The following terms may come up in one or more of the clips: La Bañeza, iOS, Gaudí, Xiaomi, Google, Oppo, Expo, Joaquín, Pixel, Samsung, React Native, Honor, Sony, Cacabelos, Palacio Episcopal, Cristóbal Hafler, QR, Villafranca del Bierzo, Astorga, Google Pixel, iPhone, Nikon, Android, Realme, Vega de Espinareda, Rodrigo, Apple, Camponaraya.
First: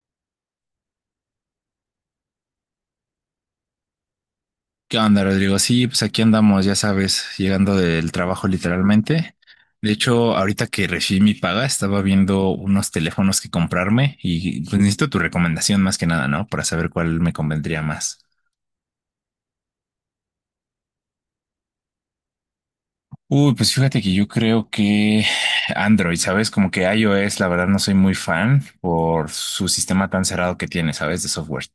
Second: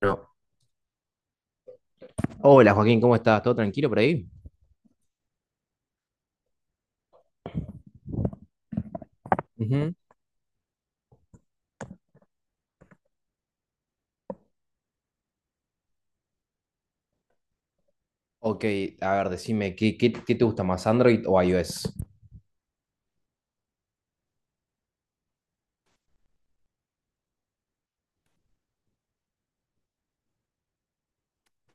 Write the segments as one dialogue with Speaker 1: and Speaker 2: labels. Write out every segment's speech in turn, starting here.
Speaker 1: Bueno, hola Joaquín, ¿cómo estás? ¿Todo tranquilo por ahí?
Speaker 2: ¿Qué onda, Rodrigo? Sí, pues aquí andamos, ya sabes, llegando del trabajo literalmente. De
Speaker 1: Ujú.
Speaker 2: hecho, ahorita que recibí mi paga, estaba viendo unos teléfonos que comprarme y pues necesito tu recomendación más que nada, ¿no? Para saber cuál me convendría más.
Speaker 1: Ok, a ver, decime, ¿qué te gusta más, Android o iOS?
Speaker 2: Uy, pues fíjate que yo creo que Android, ¿sabes? Como que iOS, la verdad no soy muy fan por su sistema tan cerrado que tiene, ¿sabes? De software.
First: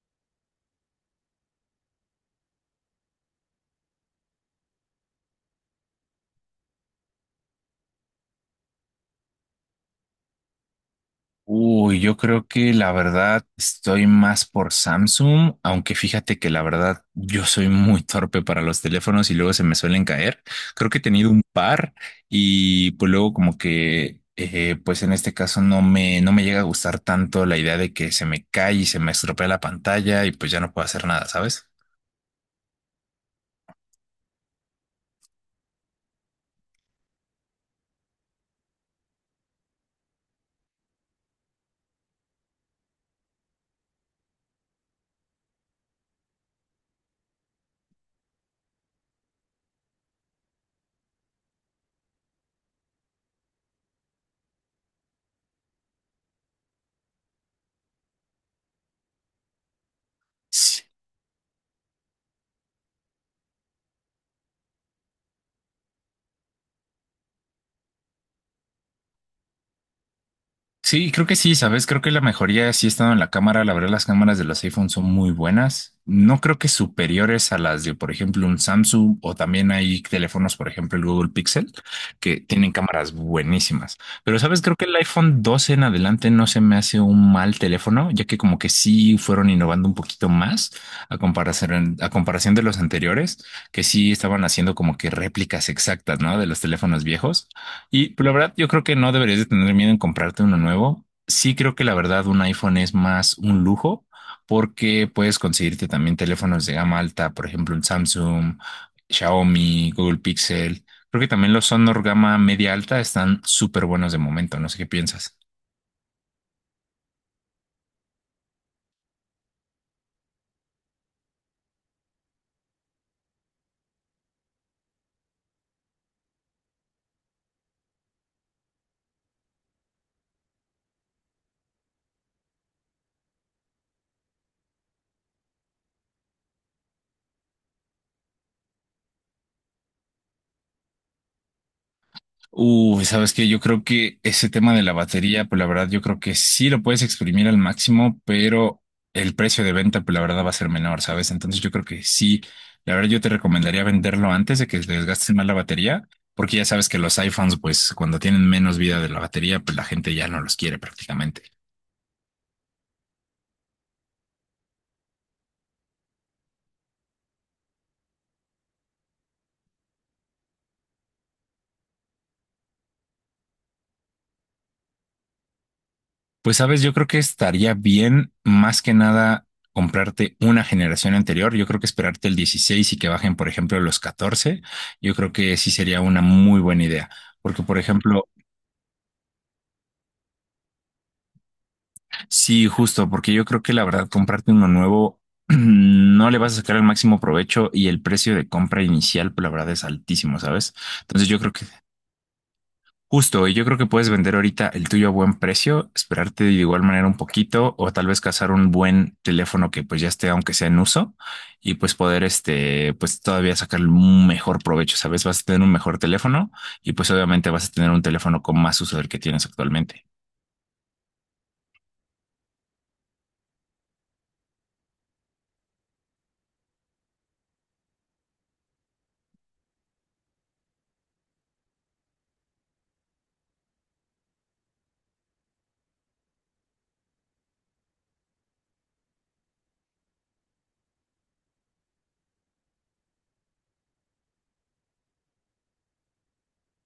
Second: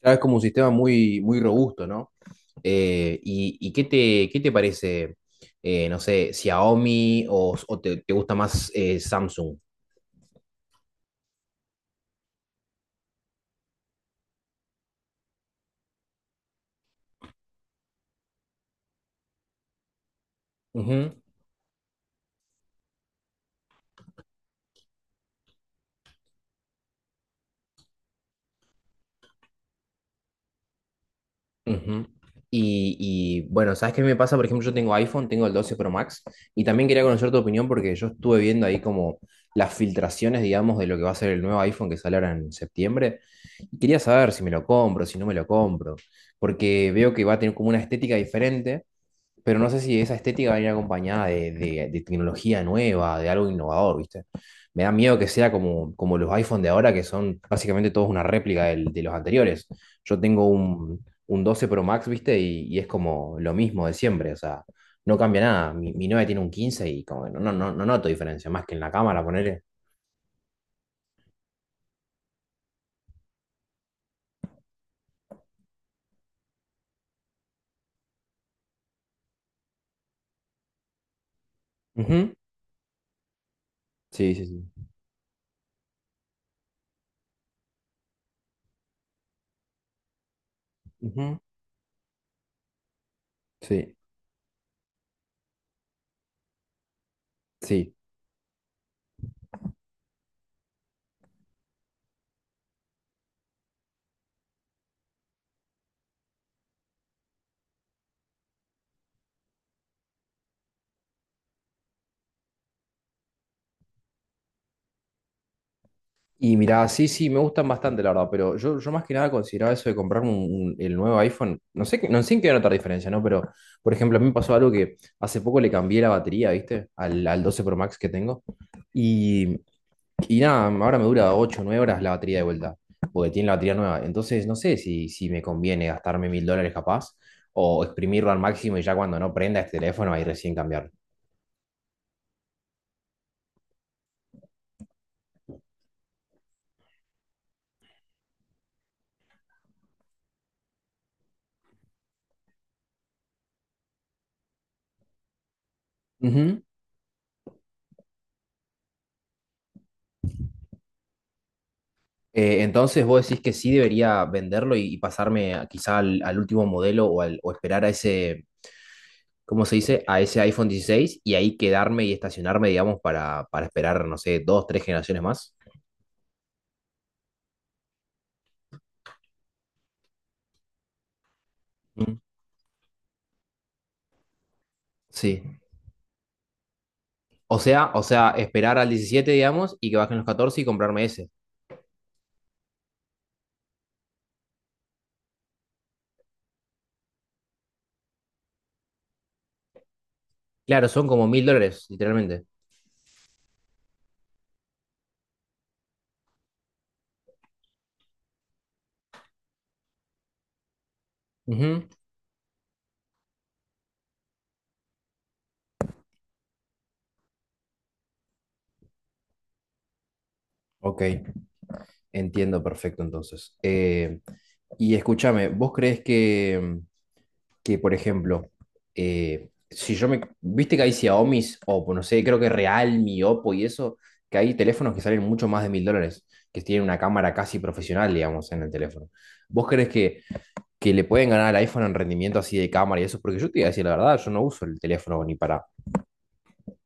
Speaker 1: Claro, es como un sistema muy, muy robusto, ¿no? Y, ¿qué te parece, no sé, Xiaomi o te gusta más Samsung?
Speaker 2: Uy, yo creo que la verdad estoy más por Samsung, aunque fíjate que la verdad yo soy muy torpe para los teléfonos y luego se me suelen caer. Creo que he
Speaker 1: Ujú.
Speaker 2: tenido un par y pues luego como que pues en este caso no me llega a gustar tanto la idea de que se me cae y se me estropea la pantalla y pues ya no puedo hacer nada, ¿sabes?
Speaker 1: Ujú. Y, bueno, ¿sabes qué me pasa? Por ejemplo, yo tengo iPhone, tengo el 12 Pro Max, y también quería conocer tu opinión, porque yo estuve viendo ahí como las filtraciones, digamos, de lo que va a ser el nuevo iPhone que sale ahora en septiembre. Y quería saber si me lo compro, si no me lo compro, porque veo que va a tener como una estética diferente, pero no sé si esa estética va a ir acompañada de tecnología nueva, de algo innovador, ¿viste? Me da miedo que sea como, como los iPhone de ahora, que son básicamente todos una réplica de los anteriores. Yo tengo un 12 Pro Max, ¿viste? Y es como lo mismo de siempre, o sea, no cambia nada. Mi novia tiene un 15 y como que no noto diferencia, más que en la cámara, ponerle.
Speaker 2: Sí, creo que sí, ¿sabes? Creo que la mejoría sí ha estado en la cámara. La verdad, las cámaras de los iPhone son muy buenas. No creo que superiores a las de, por ejemplo, un Samsung o también hay teléfonos, por ejemplo, el Google Pixel,
Speaker 1: Sí,
Speaker 2: que tienen cámaras buenísimas.
Speaker 1: sí,
Speaker 2: Pero, ¿sabes?
Speaker 1: sí.
Speaker 2: Creo que el iPhone 12 en adelante no se me hace un mal teléfono, ya que como que sí fueron innovando un poquito más a
Speaker 1: Ujú.
Speaker 2: comparación, a comparación de los anteriores, que
Speaker 1: Sí,
Speaker 2: sí estaban haciendo como que réplicas exactas, ¿no? De los teléfonos viejos.
Speaker 1: sí.
Speaker 2: Y pero la verdad, yo creo que no deberías de tener miedo en comprarte uno nuevo. Sí creo que la verdad un iPhone es más un lujo porque puedes conseguirte también teléfonos de gama alta, por ejemplo, un Samsung, Xiaomi, Google Pixel. Creo que también los Honor gama media alta están súper buenos de momento. No sé qué piensas.
Speaker 1: Y mirá, sí, sí, me gustan bastante, la verdad, pero yo más que nada consideraba eso de comprarme el nuevo iPhone. No sé en qué notar diferencia, ¿no? Pero, por ejemplo, a mí me pasó algo que hace poco le cambié la batería, ¿viste? Al 12 Pro Max que tengo. Y, y nada, ahora me dura 8 o 9 horas la batería de vuelta, porque tiene la batería nueva. Entonces, no sé si me conviene gastarme $1,000 capaz, o exprimirlo al máximo y ya, cuando no prenda este teléfono, ahí recién cambiarlo.
Speaker 2: Uy, sabes que yo creo que ese tema de la batería, pues la verdad, yo creo que sí lo puedes exprimir al máximo, pero el precio de venta, pues la verdad, va a ser menor, ¿sabes? Entonces yo creo que sí, la verdad, yo te recomendaría venderlo antes de que se desgaste más la batería, porque ya sabes que los iPhones, pues cuando tienen menos vida de la batería, pues la gente ya no los quiere prácticamente.
Speaker 1: Entonces, ¿vos decís que sí debería venderlo y pasarme quizá al último modelo, o esperar a ese, ¿cómo se dice? A ese iPhone 16, y ahí quedarme y estacionarme, digamos, para esperar, no sé, dos, tres generaciones más?
Speaker 2: Pues sabes, yo creo que estaría bien más que nada comprarte una generación anterior. Yo creo que
Speaker 1: Mm.
Speaker 2: esperarte el 16 y que bajen, por ejemplo, los 14. Yo creo que
Speaker 1: Sí.
Speaker 2: sí sería una muy buena idea. Porque, por ejemplo,
Speaker 1: Esperar al 17, digamos, y que bajen los 14 y comprarme ese.
Speaker 2: sí, justo, porque yo creo que la verdad comprarte uno nuevo no le vas a sacar el máximo provecho y el precio de compra inicial, pues, la verdad es altísimo, ¿sabes?
Speaker 1: Claro, son como
Speaker 2: Entonces yo
Speaker 1: mil
Speaker 2: creo que
Speaker 1: dólares, literalmente.
Speaker 2: Justo, y yo creo que puedes vender ahorita el tuyo a buen precio, esperarte de igual manera un poquito o tal vez cazar un buen teléfono que pues ya esté aunque sea en uso y
Speaker 1: Ujú.
Speaker 2: pues poder este pues todavía sacar un mejor provecho, ¿sabes? Vas a tener un mejor teléfono y pues obviamente vas a tener un teléfono con más uso del que tienes actualmente.
Speaker 1: Ok, entiendo perfecto entonces. Y escúchame, ¿vos crees que, por ejemplo, si yo me... Viste que hay Xiaomi, Oppo, no sé, creo que Realme, Oppo y eso, que hay teléfonos que salen mucho más de $1,000, que tienen una cámara casi profesional, digamos, en el teléfono? ¿Vos crees que, le pueden ganar al iPhone en rendimiento así de cámara y eso? Porque yo te iba a decir la verdad, yo no uso el teléfono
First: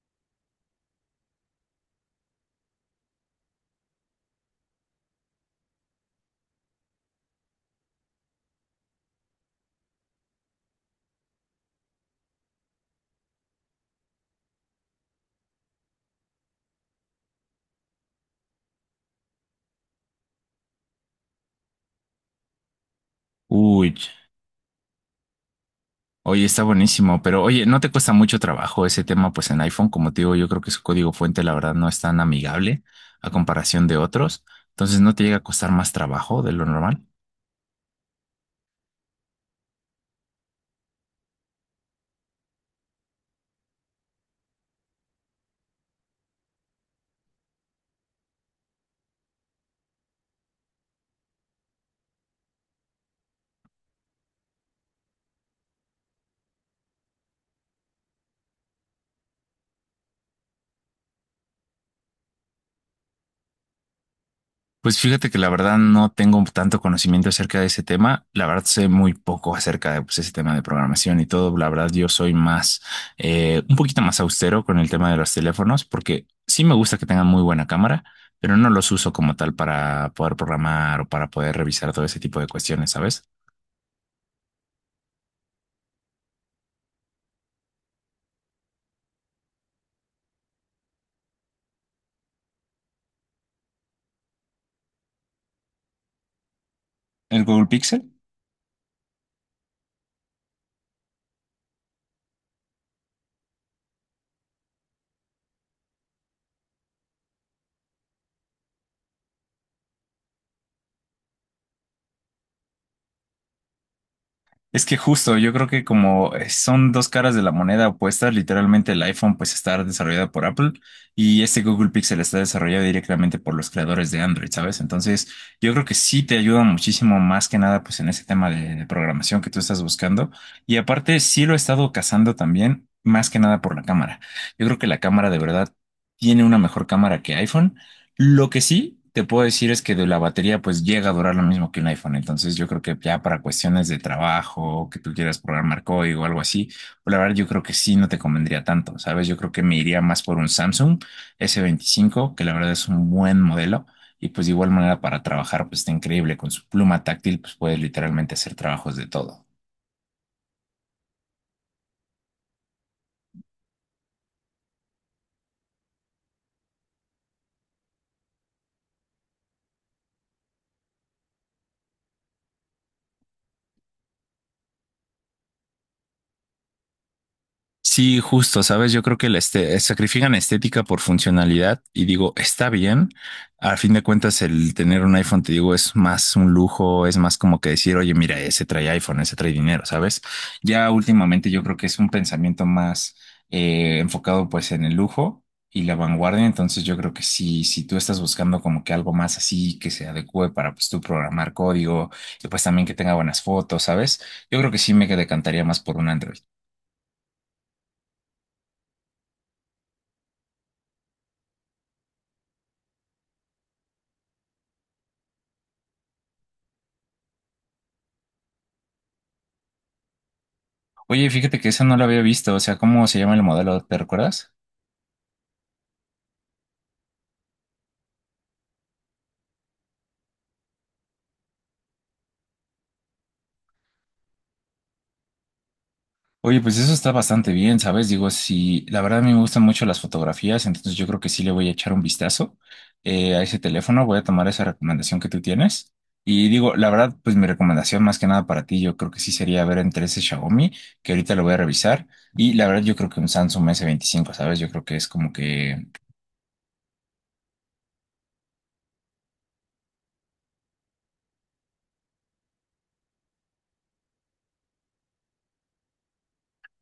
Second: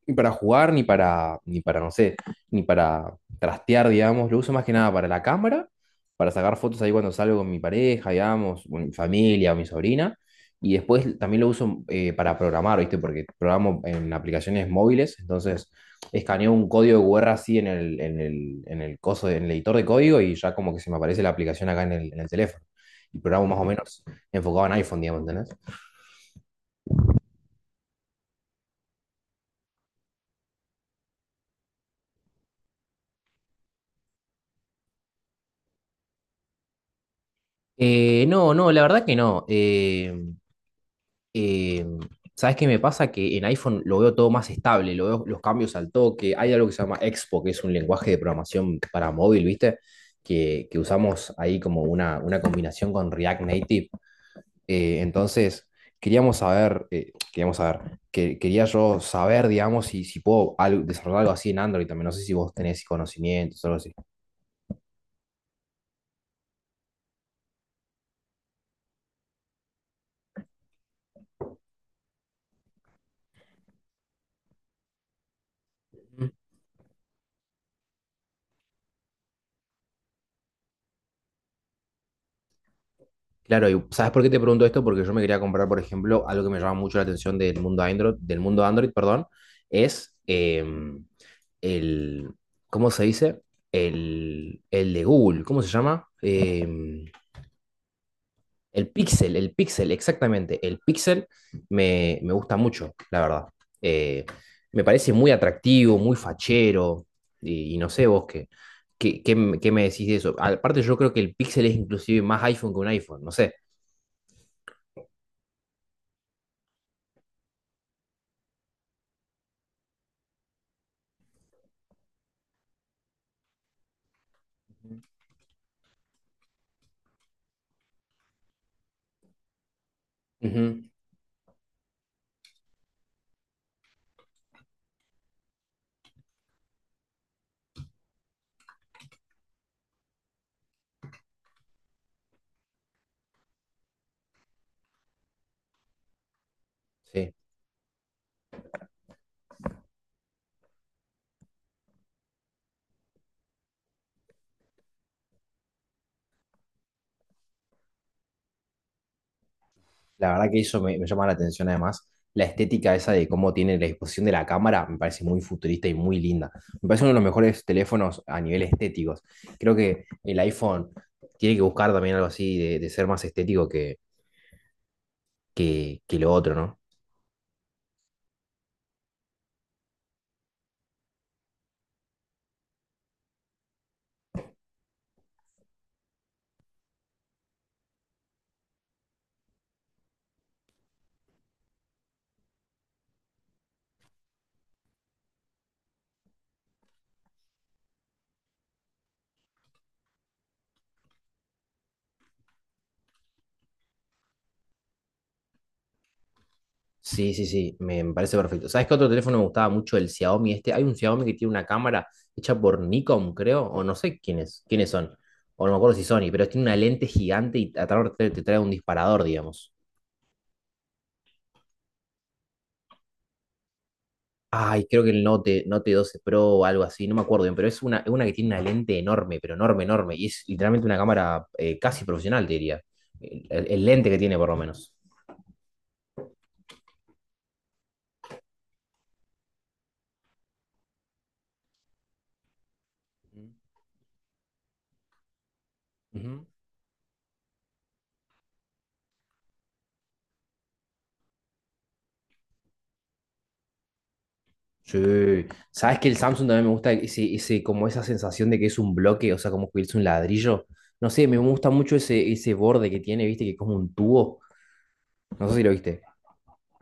Speaker 1: ni para jugar, ni para, ni para, no sé, ni para trastear, digamos. Lo uso más que nada para la cámara, para sacar fotos ahí cuando salgo con mi pareja, digamos, o mi familia o mi sobrina. Y después también lo uso para programar, ¿viste? Porque programo en aplicaciones móviles, entonces escaneo un código de QR así en el coso, en el editor de código, y ya como que se me aparece la aplicación acá en el teléfono. Y programo más o
Speaker 2: Uy,
Speaker 1: menos enfocado en iPhone, digamos, ¿entendés?
Speaker 2: oye, está buenísimo, pero oye, no te cuesta mucho trabajo ese tema pues en iPhone, como te digo, yo creo que su código fuente la verdad no es tan amigable a comparación de otros, entonces no te llega a costar más trabajo de lo normal.
Speaker 1: No, no, la verdad que no. Eh, ¿Sabes qué me pasa? Que en iPhone lo veo todo más estable, lo veo los cambios al toque. Hay algo que se llama Expo, que es un lenguaje de programación para móvil, ¿viste? Que usamos ahí como una combinación con React Native. Entonces, quería yo saber, digamos, si puedo desarrollar algo así en Android también. No sé si vos tenés conocimientos o algo así.
Speaker 2: Pues fíjate que la verdad no tengo tanto conocimiento acerca de ese tema. La verdad sé muy poco acerca de pues, ese tema de programación y todo. La verdad yo soy más, un poquito más austero con el tema de los teléfonos porque sí me gusta que tengan muy buena cámara, pero no los uso como tal para poder programar o para poder revisar todo ese tipo de cuestiones, ¿sabes?
Speaker 1: Claro, ¿y sabes por qué te pregunto esto? Porque yo me quería comprar, por ejemplo, algo que me llama mucho la atención del mundo Android, perdón, es el, ¿cómo se dice? El de Google, ¿cómo se llama?
Speaker 2: ¿El Google Pixel?
Speaker 1: El Pixel, exactamente. El Pixel me gusta mucho, la verdad. Eh, Me parece muy atractivo, muy fachero, y no sé vos qué, qué me decís de eso. Aparte, yo creo que el Pixel es inclusive más iPhone que un iPhone, no sé.
Speaker 2: Es que justo, yo creo que como son dos caras de la moneda opuestas, literalmente el iPhone pues está desarrollado por Apple y este Google Pixel está desarrollado directamente por los creadores de Android, ¿sabes? Entonces, yo creo que sí te ayuda muchísimo más que nada pues en ese tema de programación que tú estás buscando. Y
Speaker 1: Ujú.
Speaker 2: aparte, sí lo he estado cazando también, más que nada por la cámara. Yo creo que la cámara de verdad tiene una mejor cámara que iPhone. Lo que sí te puedo decir es que de la batería pues llega a durar lo mismo que un iPhone. Entonces yo creo que ya para cuestiones de trabajo, que tú quieras programar código o algo así, pues, la
Speaker 1: Sí,
Speaker 2: verdad yo creo que sí no te convendría tanto, ¿sabes? Yo creo que me iría más por un Samsung S25 que la verdad es un buen modelo. Y pues de igual manera para trabajar pues está increíble. Con su pluma táctil pues puedes literalmente hacer trabajos de todo.
Speaker 1: la verdad que eso me llama la atención, además. La estética esa de cómo tiene la disposición de la cámara me parece muy futurista y muy linda. Me parece uno de los mejores teléfonos a nivel estéticos. Creo que el iPhone tiene que buscar también algo así de, ser más estético que lo otro, ¿no?
Speaker 2: Sí, justo, sabes, yo creo que sacrifican estética por funcionalidad y digo, está bien. A fin de cuentas, el tener un iPhone, te digo, es más un lujo, es más como que decir, oye, mira, ese trae iPhone, ese trae dinero, ¿sabes? Ya últimamente yo creo que es un pensamiento más enfocado pues en el lujo y la vanguardia, entonces yo creo que si, si tú estás buscando como que algo más así, que se adecue para pues tú programar código y pues también que tenga buenas fotos, ¿sabes? Yo creo que sí me decantaría más por un Android.
Speaker 1: Sí, sí, sí, me parece perfecto. ¿Sabes qué otro teléfono me gustaba mucho? El Xiaomi este. Hay un Xiaomi que tiene una cámara hecha por Nikon, creo, o no sé quiénes, son, o no me acuerdo si Sony, pero tiene una lente gigante y atrás te trae un disparador, digamos.
Speaker 2: Oye, fíjate que esa no la había visto, o sea, ¿cómo se llama el modelo? ¿Te recuerdas?
Speaker 1: Ay, creo que el Note 12 Pro o algo así, no me acuerdo bien, pero es una que tiene una lente enorme, pero enorme, enorme. Y es literalmente una cámara casi profesional, te diría. El lente que tiene, por lo menos.
Speaker 2: Oye, pues eso está bastante bien, ¿sabes? Digo, si la verdad a mí me gustan mucho las fotografías, entonces yo creo que sí le voy a echar un vistazo a
Speaker 1: Ujú.
Speaker 2: ese teléfono, voy a tomar esa recomendación que tú tienes.
Speaker 1: Ujú.
Speaker 2: Y digo, la verdad, pues mi recomendación más que nada para ti, yo creo que sí sería ver entre ese Xiaomi, que ahorita lo voy a revisar, y la verdad yo creo que un Samsung S25, ¿sabes? Yo creo que es como
Speaker 1: Sí.
Speaker 2: que
Speaker 1: ¿Sabes que el Samsung también me gusta ese, como esa sensación de que es un bloque, o sea, como que es un ladrillo? No sé, me gusta mucho ese borde que tiene, viste, que es como un tubo. No sé si lo viste.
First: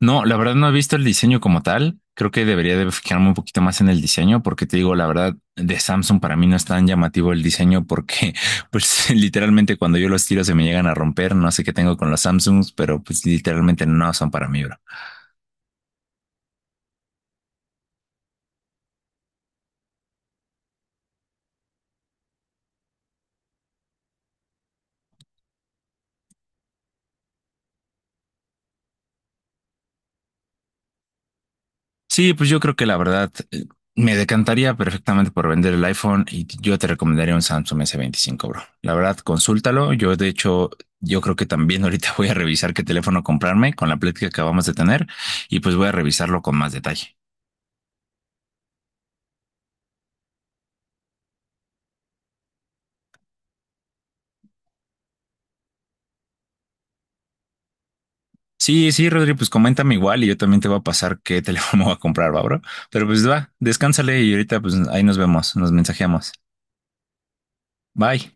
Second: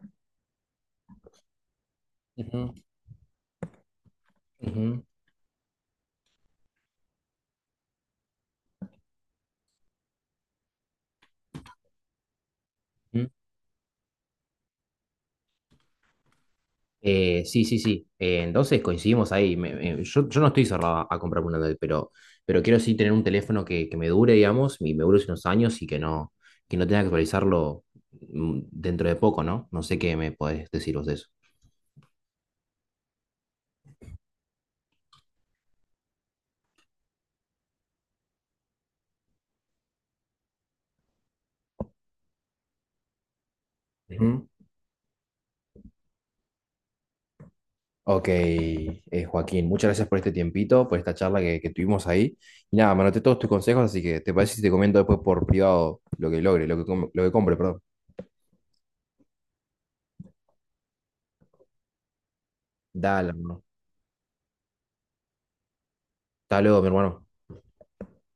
Speaker 2: no, la verdad no he visto el diseño como tal. Creo que
Speaker 1: Ujú.
Speaker 2: debería de fijarme un poquito más en el diseño porque te digo,
Speaker 1: Ujú.
Speaker 2: la verdad, de Samsung para mí no es tan llamativo el diseño porque pues literalmente cuando yo los tiro se me llegan a romper. No sé qué tengo con los Samsungs, pero pues
Speaker 1: Ujú.
Speaker 2: literalmente no son para mí, bro.
Speaker 1: Sí, sí, sí. Entonces coincidimos ahí. Yo no estoy cerrado a comprar un Android, pero quiero sí tener un teléfono que, me dure, digamos, y me dure unos años, y que no, tenga que actualizarlo dentro de poco, ¿no? No sé qué me podés decir vos de eso.
Speaker 2: Sí, pues yo creo que la verdad me decantaría perfectamente por vender el iPhone y yo te recomendaría un Samsung S25, bro. La verdad, consúltalo. Yo, de hecho, yo creo que también ahorita voy a revisar qué teléfono comprarme con la plática que
Speaker 1: Ujú.
Speaker 2: acabamos de tener y pues voy a revisarlo con más detalle.
Speaker 1: Ok, Joaquín, muchas gracias por este tiempito, por esta charla que, tuvimos ahí. Y nada, me anoté todos tus consejos, así que te parece si te comento después por privado lo que logre, lo que compre, perdón.
Speaker 2: Sí, sí, Rodri, pues coméntame igual y yo también te voy a pasar qué teléfono voy a comprar, va, bro. Pero
Speaker 1: Dale,
Speaker 2: pues va,
Speaker 1: hermano.
Speaker 2: descánsale y ahorita pues ahí nos vemos, nos mensajeamos.
Speaker 1: Hasta luego, mi hermano.
Speaker 2: Bye.